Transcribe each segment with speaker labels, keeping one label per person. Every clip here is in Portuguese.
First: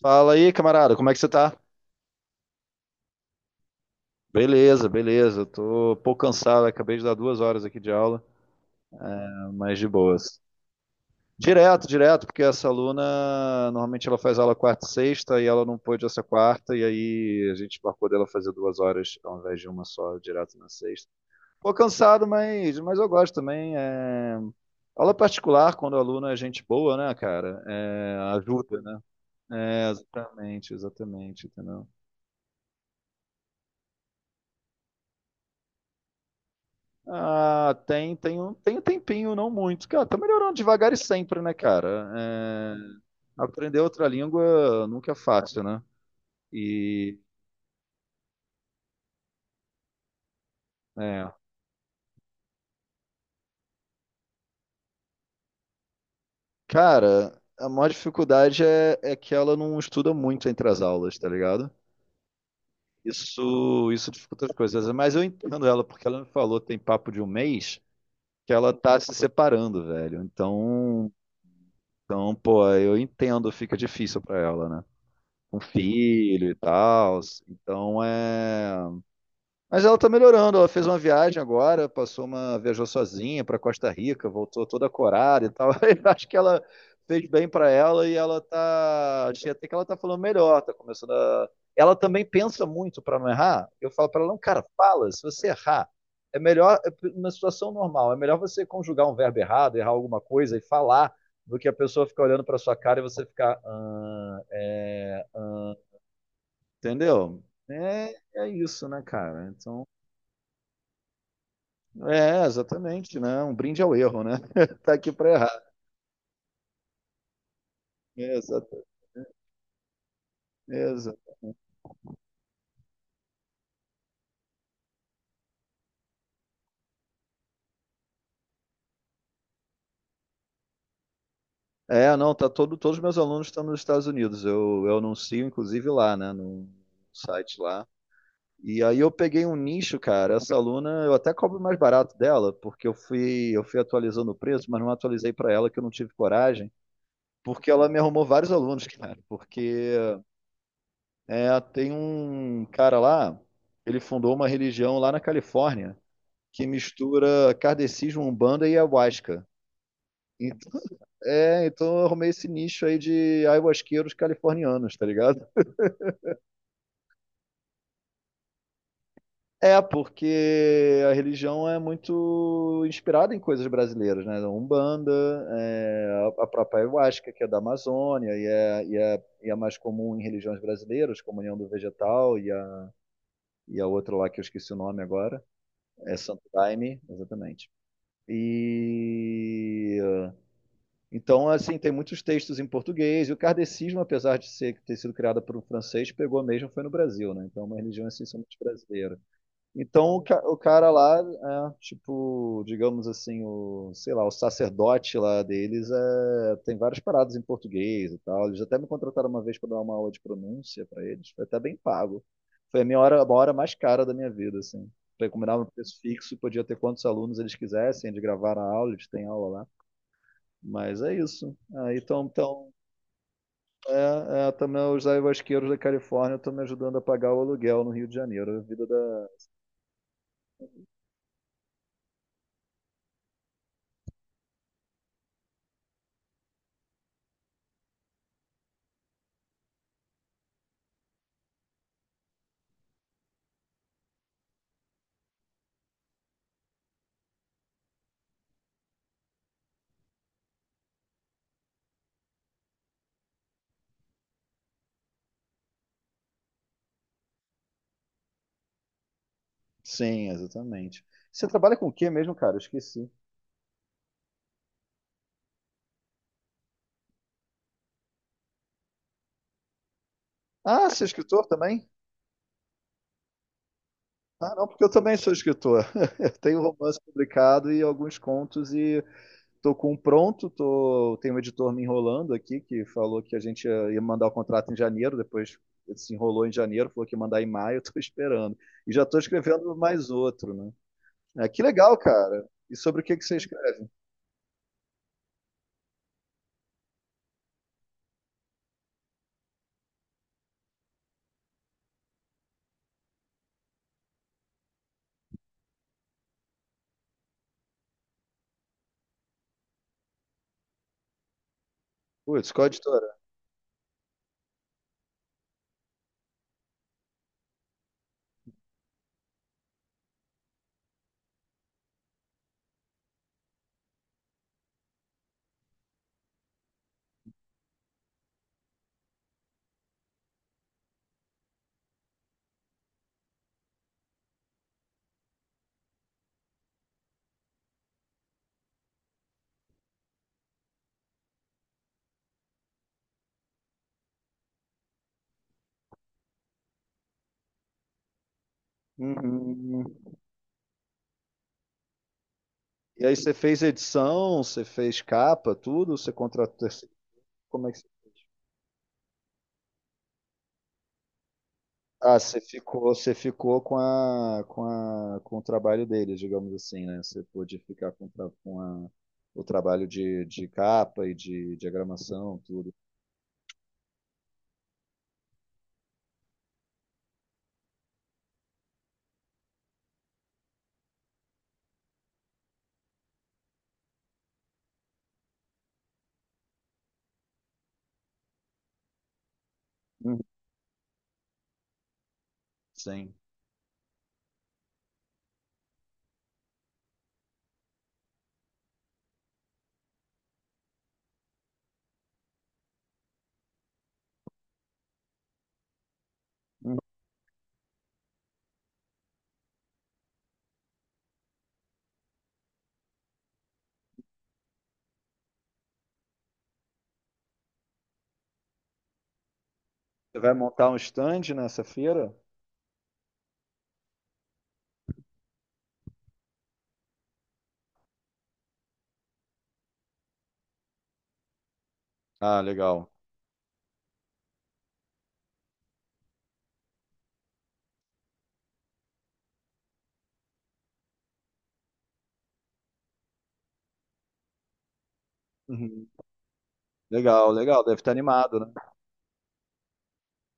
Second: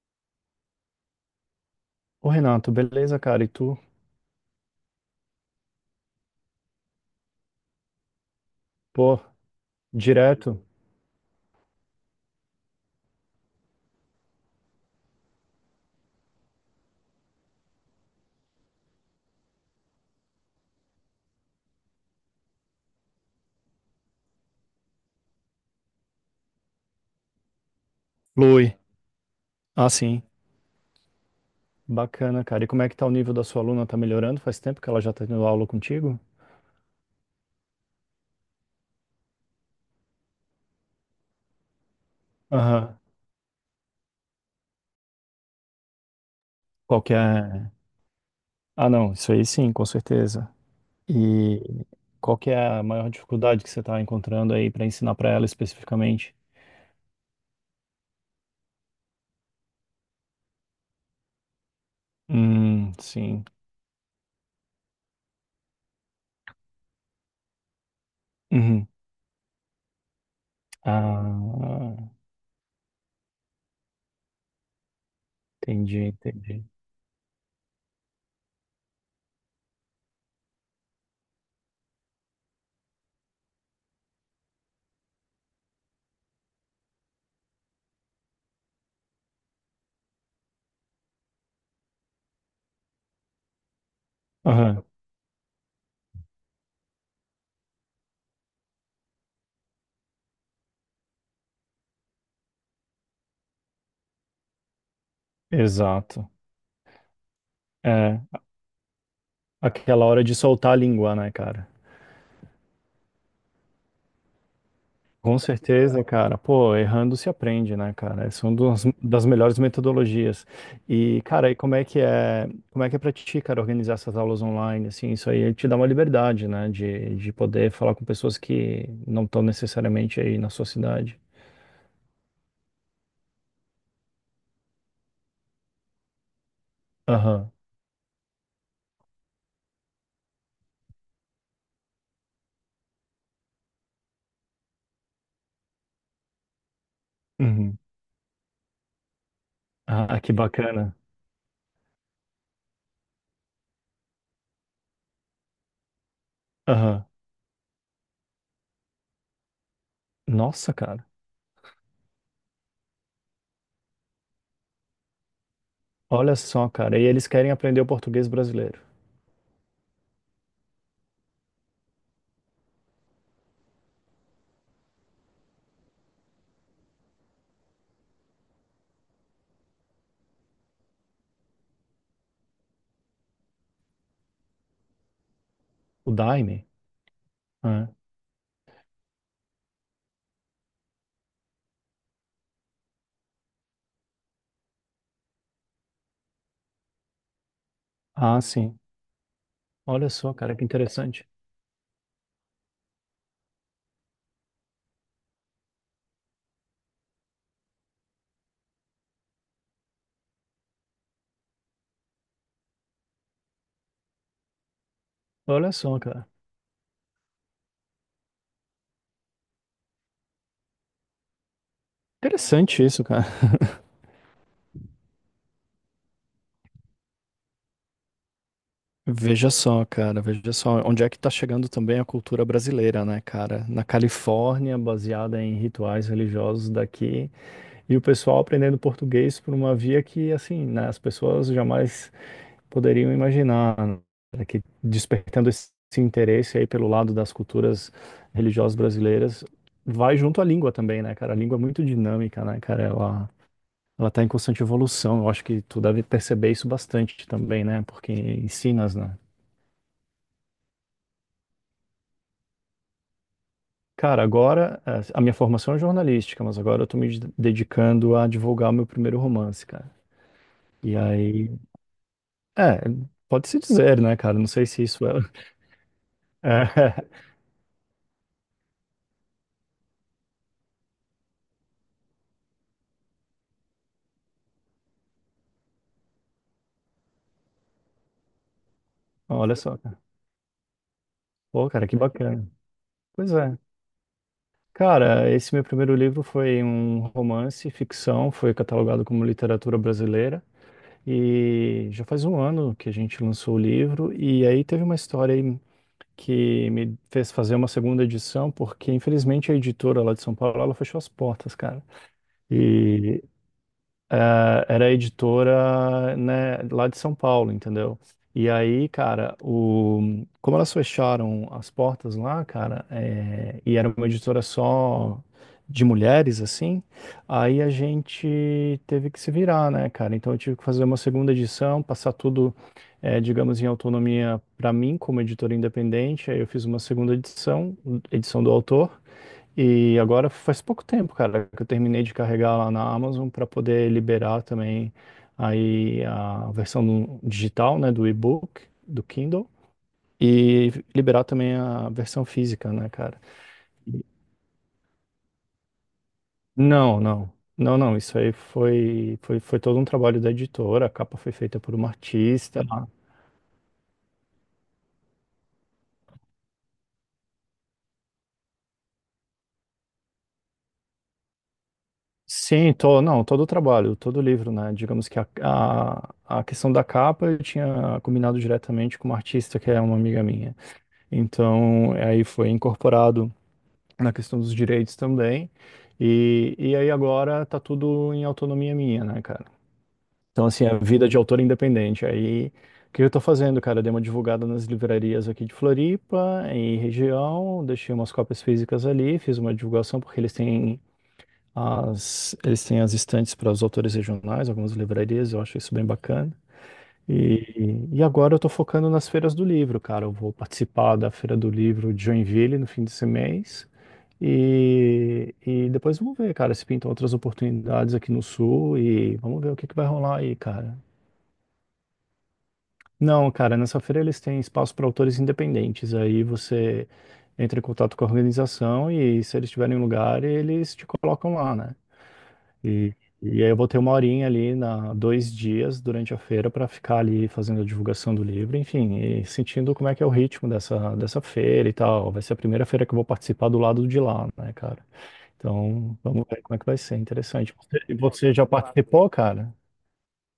Speaker 1: Fala aí, camarada, como é que você tá?
Speaker 2: Ô Renato, beleza, cara? E tu?
Speaker 1: Beleza, beleza. Tô um pouco cansado, acabei de dar 2 horas aqui de aula,
Speaker 2: Pô,
Speaker 1: mas de boas.
Speaker 2: direto?
Speaker 1: Direto, direto, porque essa aluna, normalmente ela faz aula quarta e sexta e ela não pôde essa quarta, e aí a gente marcou dela fazer 2 horas ao invés de uma só, direto na sexta. Pô, cansado, mas eu gosto também. Aula particular, quando o aluno é gente boa, né, cara? É,
Speaker 2: Flui.
Speaker 1: ajuda, né?
Speaker 2: Ah,
Speaker 1: É,
Speaker 2: sim.
Speaker 1: exatamente, exatamente, entendeu?
Speaker 2: Bacana, cara. E como é que tá o nível da sua aluna? Tá melhorando? Faz tempo que ela já tá tendo aula contigo?
Speaker 1: Ah, tem um tempinho, não muito. Cara, tá melhorando devagar e sempre, né, cara? É,
Speaker 2: Aham.
Speaker 1: aprender outra língua nunca é fácil, né?
Speaker 2: Qual que
Speaker 1: E,
Speaker 2: é... Ah, não. Isso aí sim, com certeza.
Speaker 1: é,
Speaker 2: E qual que é a maior dificuldade que você tá encontrando aí pra ensinar pra ela especificamente?
Speaker 1: cara, a maior dificuldade é que ela não estuda muito entre as aulas, tá ligado?
Speaker 2: Sim.
Speaker 1: Isso dificulta as coisas. Mas eu entendo ela, porque ela me falou, tem papo de um mês, que ela
Speaker 2: Uhum.
Speaker 1: tá se separando, velho. Então,
Speaker 2: Ah,
Speaker 1: então, pô, eu entendo, fica difícil pra ela, né? Com
Speaker 2: entendi,
Speaker 1: filho e
Speaker 2: entendi.
Speaker 1: tal. Então é. Mas ela tá melhorando. Ela fez uma viagem agora, passou uma. Viajou sozinha pra Costa Rica, voltou toda corada e tal. Eu acho que ela fez bem pra ela e ela tá. Achei até que ela tá falando melhor, tá começando a. Ela também pensa muito pra não errar. Eu falo pra ela, não, cara,
Speaker 2: Aham.
Speaker 1: fala, se você errar. É melhor, é uma situação normal, é melhor você conjugar um verbo errado, errar alguma coisa e falar, do que a pessoa ficar olhando pra sua cara e você ficar. "Ah, é,
Speaker 2: Exato.
Speaker 1: entendeu? É,
Speaker 2: É,
Speaker 1: é isso, né, cara? Então,
Speaker 2: aquela hora de soltar a língua, né, cara?
Speaker 1: exatamente, né? Um brinde ao erro, né? Tá aqui para
Speaker 2: Com
Speaker 1: errar.
Speaker 2: certeza, cara. Pô, errando se aprende, né, cara? Essa é uma das,
Speaker 1: Exato,
Speaker 2: das melhores metodologias. E,
Speaker 1: exato.
Speaker 2: cara, e como é que é, como é que é pra ti, cara, organizar essas aulas online, assim, isso aí te dá uma liberdade, né, de poder falar com pessoas que não estão necessariamente aí na sua cidade.
Speaker 1: É, não, todos os meus alunos estão nos Estados Unidos. Eu anuncio, inclusive, lá, né? No
Speaker 2: Aham.
Speaker 1: site lá. E aí eu peguei um nicho, cara. Essa aluna, eu até cobro mais barato dela, porque eu fui atualizando o preço, mas não atualizei para ela que eu não tive coragem, porque
Speaker 2: Uhum.
Speaker 1: ela me arrumou vários alunos, cara. Porque
Speaker 2: Ah, que bacana.
Speaker 1: Tem um cara lá, ele fundou uma religião lá na Califórnia que
Speaker 2: Aham.
Speaker 1: mistura kardecismo, umbanda e ayahuasca. Então,
Speaker 2: Nossa, cara.
Speaker 1: então, eu arrumei esse nicho aí de ayahuasqueiros californianos, tá ligado?
Speaker 2: Olha só, cara. E eles querem aprender o português brasileiro.
Speaker 1: É, porque a religião é muito inspirada em coisas brasileiras, né? Umbanda, a própria ayahuasca, que é da Amazônia e é mais comum em religiões brasileiras, como a União do Vegetal e a outra lá que eu esqueci o nome agora.
Speaker 2: O
Speaker 1: É Santo
Speaker 2: Daime.
Speaker 1: Daime, exatamente.
Speaker 2: Né?
Speaker 1: E então, assim, tem muitos textos em português, e o kardecismo, apesar de ser, ter sido criado por um francês, pegou mesmo, foi no Brasil, né? Então, é uma religião
Speaker 2: Ah,
Speaker 1: essencialmente
Speaker 2: sim.
Speaker 1: brasileira.
Speaker 2: Olha
Speaker 1: Então o,
Speaker 2: só,
Speaker 1: ca-
Speaker 2: cara,
Speaker 1: o
Speaker 2: que
Speaker 1: cara lá,
Speaker 2: interessante.
Speaker 1: tipo, digamos assim, o, sei lá, o sacerdote lá deles tem várias paradas em português e tal. Eles até me contrataram uma vez para dar uma aula de pronúncia para eles. Foi até bem pago. Foi a minha hora, uma hora mais cara da minha vida, assim. Foi Combinava um
Speaker 2: Olha só,
Speaker 1: preço
Speaker 2: cara.
Speaker 1: fixo, podia ter quantos alunos eles quisessem, eles gravaram a aula, eles têm aula lá. Mas é isso. Aí então, então
Speaker 2: Interessante isso, cara.
Speaker 1: é, é, também os ayahuasqueiros da Califórnia estão me ajudando a pagar o aluguel no Rio de Janeiro. A vida da.
Speaker 2: Veja só, cara, veja só onde é que tá chegando também a cultura brasileira, né, cara? Na Califórnia, baseada em rituais religiosos daqui, e o pessoal aprendendo português por uma via que, assim, né, as pessoas jamais poderiam imaginar, né, que despertando esse interesse aí pelo lado das culturas religiosas brasileiras, vai junto à língua também, né, cara? A língua é muito dinâmica, né, cara? Ela tá em constante evolução. Eu acho que tu deve perceber isso bastante também, né? Porque ensinas, né?
Speaker 1: Sim, exatamente. Você trabalha com o quê mesmo, cara? Eu esqueci.
Speaker 2: Cara, agora a minha formação é jornalística, mas agora eu tô dedicando a divulgar o meu primeiro romance, cara.
Speaker 1: Ah,
Speaker 2: E
Speaker 1: você é escritor
Speaker 2: aí,
Speaker 1: também?
Speaker 2: é, pode-se dizer, né, cara? Não
Speaker 1: Ah, não,
Speaker 2: sei
Speaker 1: porque
Speaker 2: se
Speaker 1: eu
Speaker 2: isso é.
Speaker 1: também sou escritor. Eu tenho um romance publicado e alguns contos e tô com um pronto, tem um editor me enrolando aqui que falou que a gente ia mandar o contrato em janeiro, depois ele se enrolou em janeiro, falou que ia mandar em maio, eu tô esperando. E já tô
Speaker 2: É, olha
Speaker 1: escrevendo
Speaker 2: só, cara.
Speaker 1: mais outro, né? É, que
Speaker 2: Pô, cara,
Speaker 1: legal,
Speaker 2: que
Speaker 1: cara.
Speaker 2: bacana.
Speaker 1: E sobre o que que
Speaker 2: Pois
Speaker 1: você
Speaker 2: é.
Speaker 1: escreve?
Speaker 2: Cara, esse meu primeiro livro foi um romance, ficção, foi catalogado como literatura brasileira. E já faz um ano que a gente lançou o livro, e aí teve uma história aí que me fez fazer uma segunda edição, porque infelizmente a editora lá de São Paulo, ela fechou as portas, cara.
Speaker 1: Putz, qual editora?
Speaker 2: E eh, era editora, né, lá de São Paulo, entendeu? E aí, cara, o... como elas fecharam as portas lá, cara, e era uma editora só de mulheres, assim, aí a gente teve que se virar, né, cara? Então eu tive que fazer uma segunda edição, passar tudo, digamos, em autonomia para mim, como editora independente. Aí eu fiz uma segunda edição, edição do autor. E agora faz pouco tempo, cara, que eu terminei de carregar lá na Amazon para poder liberar também aí a versão no- digital, né, do e-book, do Kindle,
Speaker 1: Uhum.
Speaker 2: e liberar também a versão física, né,
Speaker 1: E aí
Speaker 2: cara?
Speaker 1: você fez
Speaker 2: E-
Speaker 1: edição, você fez capa, tudo? Você contratou terceiro?
Speaker 2: Não, não.
Speaker 1: Como é que
Speaker 2: Não,
Speaker 1: você
Speaker 2: não,
Speaker 1: fez?
Speaker 2: isso aí foi todo um trabalho da editora, a capa foi feita por uma
Speaker 1: Ah, você
Speaker 2: artista.
Speaker 1: ficou,
Speaker 2: Ah.
Speaker 1: você ficou com a, com a, com o trabalho deles, digamos assim, né? Você pôde ficar com o trabalho de capa e de diagramação,
Speaker 2: Sim,
Speaker 1: tudo.
Speaker 2: to, não, todo o trabalho, todo o livro, né? Digamos que a questão da capa eu tinha combinado diretamente com uma artista que é uma amiga minha. Então, aí foi incorporado na questão dos direitos também. E aí agora tá tudo em autonomia minha, né, cara?
Speaker 1: Uhum.
Speaker 2: Então, assim, a vida de autor independente. Aí, o que eu
Speaker 1: Sim.
Speaker 2: tô fazendo, cara? Eu dei uma divulgada nas livrarias aqui de Floripa e região, deixei umas cópias físicas ali, fiz uma divulgação porque eles têm as estantes para os autores regionais, algumas livrarias, eu acho isso bem bacana.
Speaker 1: Uhum.
Speaker 2: E agora eu tô focando nas feiras do livro, cara. Eu vou participar da Feira do Livro de Joinville no fim desse mês. E depois vamos ver, cara, se pintam outras oportunidades aqui no Sul e vamos ver o que que vai
Speaker 1: Você
Speaker 2: rolar
Speaker 1: vai
Speaker 2: aí,
Speaker 1: montar um
Speaker 2: cara.
Speaker 1: stand nessa feira?
Speaker 2: Não, cara, nessa feira eles têm espaço para autores independentes. Aí você entra em contato com a organização e se eles tiverem lugar, eles te colocam lá, né?
Speaker 1: Ah, legal.
Speaker 2: E, e aí eu vou ter uma horinha ali, na, dois dias durante a feira para ficar ali fazendo a divulgação do livro, enfim, e sentindo como é que é o ritmo dessa, dessa feira e tal. Vai ser a primeira feira que eu vou participar do lado de lá, né, cara?
Speaker 1: Uhum.
Speaker 2: Então, vamos ver como é que vai ser,
Speaker 1: Legal,
Speaker 2: interessante.
Speaker 1: legal. Deve
Speaker 2: Você-
Speaker 1: estar
Speaker 2: E você
Speaker 1: animado,
Speaker 2: já
Speaker 1: né?
Speaker 2: participou, cara?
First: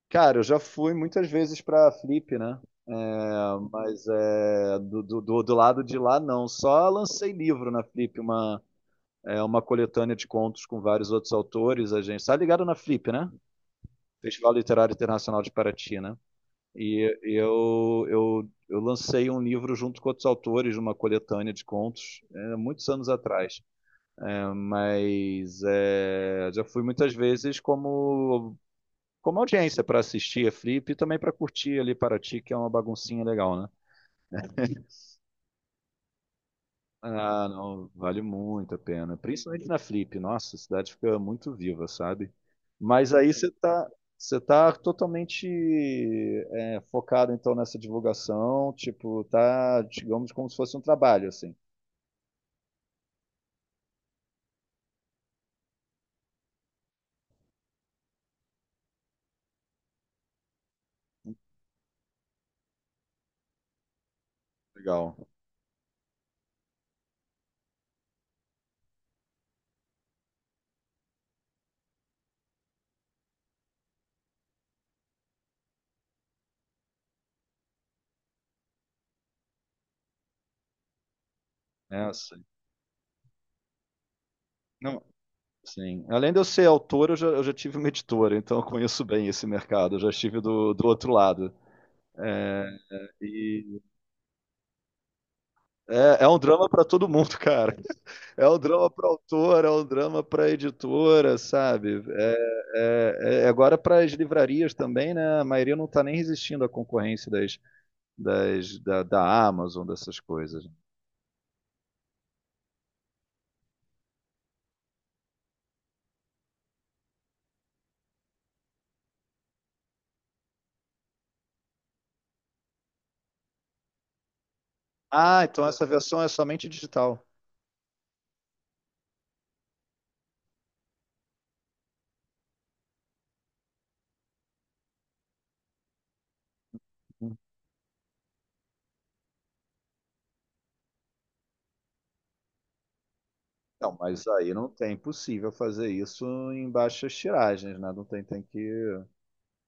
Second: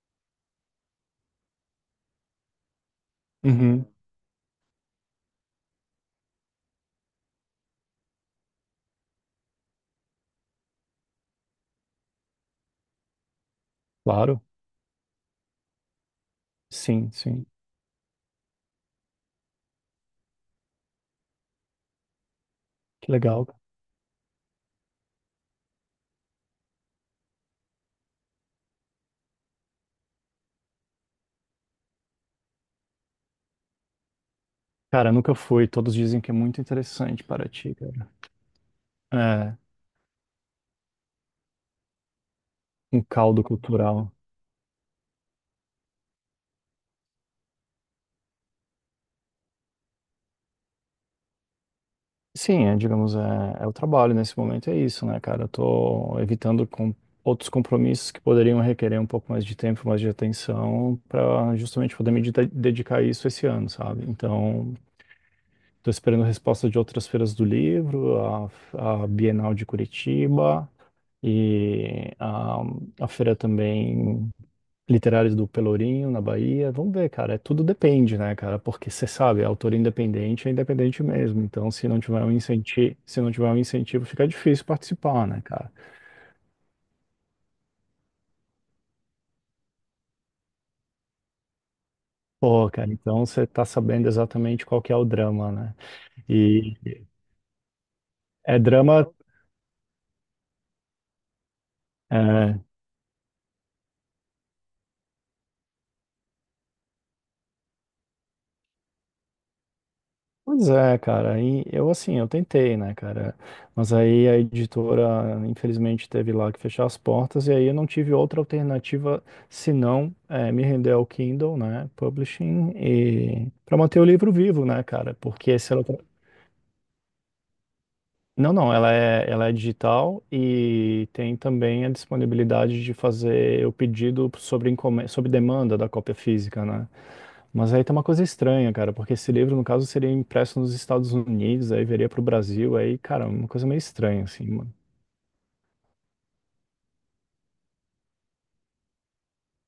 Speaker 1: Cara, eu já fui muitas vezes para a Flip, né? É,
Speaker 2: Uhum,
Speaker 1: mas do lado de lá, não. Só lancei livro na Flip, uma coletânea de contos com vários outros autores. A gente tá ligado na Flip, né?
Speaker 2: claro,
Speaker 1: Festival Literário Internacional de Paraty, né? E
Speaker 2: sim, sim.
Speaker 1: eu, eu, eu lancei um livro junto com outros autores, de uma coletânea de contos, muitos anos
Speaker 2: Que legal.
Speaker 1: atrás. É, mas é, já fui muitas vezes como, como audiência para assistir a Flip e também para curtir ali Paraty, que é uma baguncinha legal, né?
Speaker 2: Cara, nunca fui. Todos dizem que é muito interessante
Speaker 1: Ah,
Speaker 2: para ti,
Speaker 1: não,
Speaker 2: cara.
Speaker 1: vale muito a pena.
Speaker 2: É,
Speaker 1: Principalmente na Flip, nossa, a cidade fica muito viva, sabe?
Speaker 2: um
Speaker 1: Mas aí
Speaker 2: caldo
Speaker 1: você tá,
Speaker 2: cultural.
Speaker 1: você tá totalmente focado então nessa divulgação, tipo, tá, digamos, como se fosse um trabalho, assim.
Speaker 2: Sim, é, digamos, é, é o trabalho nesse momento, é isso, né, cara? Eu tô evitando com outros compromissos que poderiam requerer um pouco mais de tempo, mais de atenção, para justamente poder dedicar a isso esse ano, sabe? Então,
Speaker 1: Legal.
Speaker 2: tô esperando resposta de outras feiras do livro, a Bienal de Curitiba e a feira também literários do Pelourinho, na Bahia. Vamos ver, cara. É, tudo depende, né, cara? Porque você sabe, é autor independente é independente mesmo. Então, se não
Speaker 1: É,
Speaker 2: tiver um
Speaker 1: sim.
Speaker 2: incentivo, se não tiver um incentivo, fica difícil
Speaker 1: Não,
Speaker 2: participar, né, cara?
Speaker 1: sim. Além de eu ser autor, eu já tive uma editora, então eu conheço bem esse mercado, eu já estive do outro lado. É,
Speaker 2: Pô, cara, então você tá
Speaker 1: e
Speaker 2: sabendo exatamente qual que é o drama, né?
Speaker 1: é um drama
Speaker 2: E
Speaker 1: para todo mundo, cara. É um
Speaker 2: é
Speaker 1: drama para
Speaker 2: drama.
Speaker 1: autor, é um drama para editora, sabe? É,
Speaker 2: É,
Speaker 1: é- é agora para as livrarias também, né? A maioria não está nem resistindo à concorrência da Amazon, dessas coisas.
Speaker 2: pois é, cara, aí eu assim, eu tentei, né, cara, mas aí a editora, infelizmente, teve lá que fechar as portas, e aí eu não tive outra alternativa senão me render ao Kindle, né, Publishing, e para manter o livro vivo, né, cara,
Speaker 1: Ah,
Speaker 2: porque
Speaker 1: então
Speaker 2: se
Speaker 1: essa
Speaker 2: ela...
Speaker 1: versão é somente digital.
Speaker 2: Não, não, ela é digital e tem também a disponibilidade de fazer o pedido sobre demanda da cópia física, né, mas aí tem uma coisa estranha, cara, porque esse livro, no caso, seria impresso nos Estados Unidos, aí viria pro Brasil, aí, cara, uma coisa meio
Speaker 1: Não,
Speaker 2: estranha,
Speaker 1: mas
Speaker 2: assim,
Speaker 1: aí não
Speaker 2: mano.
Speaker 1: tem possível fazer isso em baixas tiragens, né? Não tem, tem que.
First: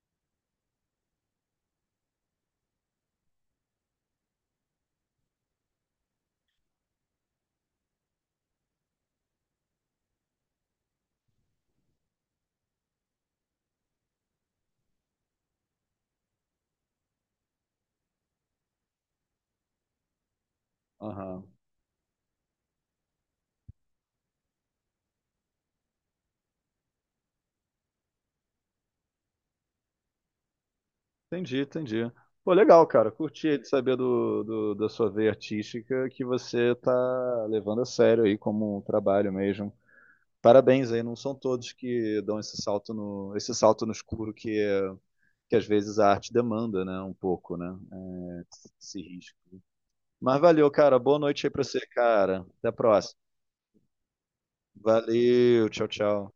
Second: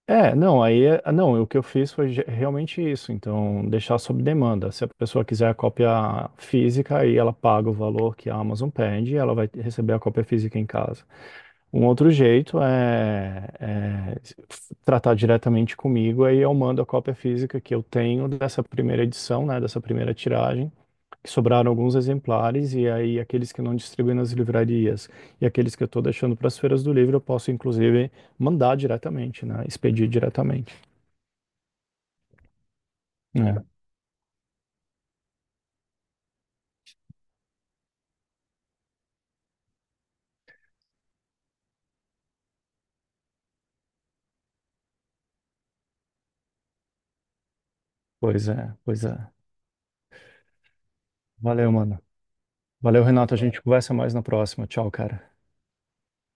Speaker 2: É, não, aí, é- ah, não, o que eu fiz foi realmente isso, então, deixar sob demanda. Se a pessoa quiser a cópia física, aí ela paga o valor que a Amazon pede e ela vai receber a cópia física em casa. Um outro jeito é, é tratar diretamente comigo, aí eu mando a cópia física que eu tenho dessa primeira edição, né, dessa primeira tiragem, que
Speaker 1: Aham.
Speaker 2: sobraram alguns exemplares, e aí aqueles que não distribuem nas livrarias e aqueles que eu estou deixando para as feiras do livro, eu posso inclusive mandar diretamente, né? Expedir diretamente.
Speaker 1: Entendi, entendi. Pô, legal, cara. Curti
Speaker 2: É,
Speaker 1: de saber da sua veia artística que você tá levando a sério aí como um trabalho mesmo. Parabéns aí, não são todos que dão esse salto no escuro que às vezes a arte demanda, né? Um pouco, né? É,
Speaker 2: pois é,
Speaker 1: esse
Speaker 2: pois é.
Speaker 1: risco. Mas valeu, cara. Boa noite aí pra
Speaker 2: Valeu,
Speaker 1: você,
Speaker 2: mano.
Speaker 1: cara. Até a
Speaker 2: Valeu,
Speaker 1: próxima.
Speaker 2: Renato. A gente conversa mais na próxima. Tchau, cara.
Speaker 1: Valeu, tchau, tchau.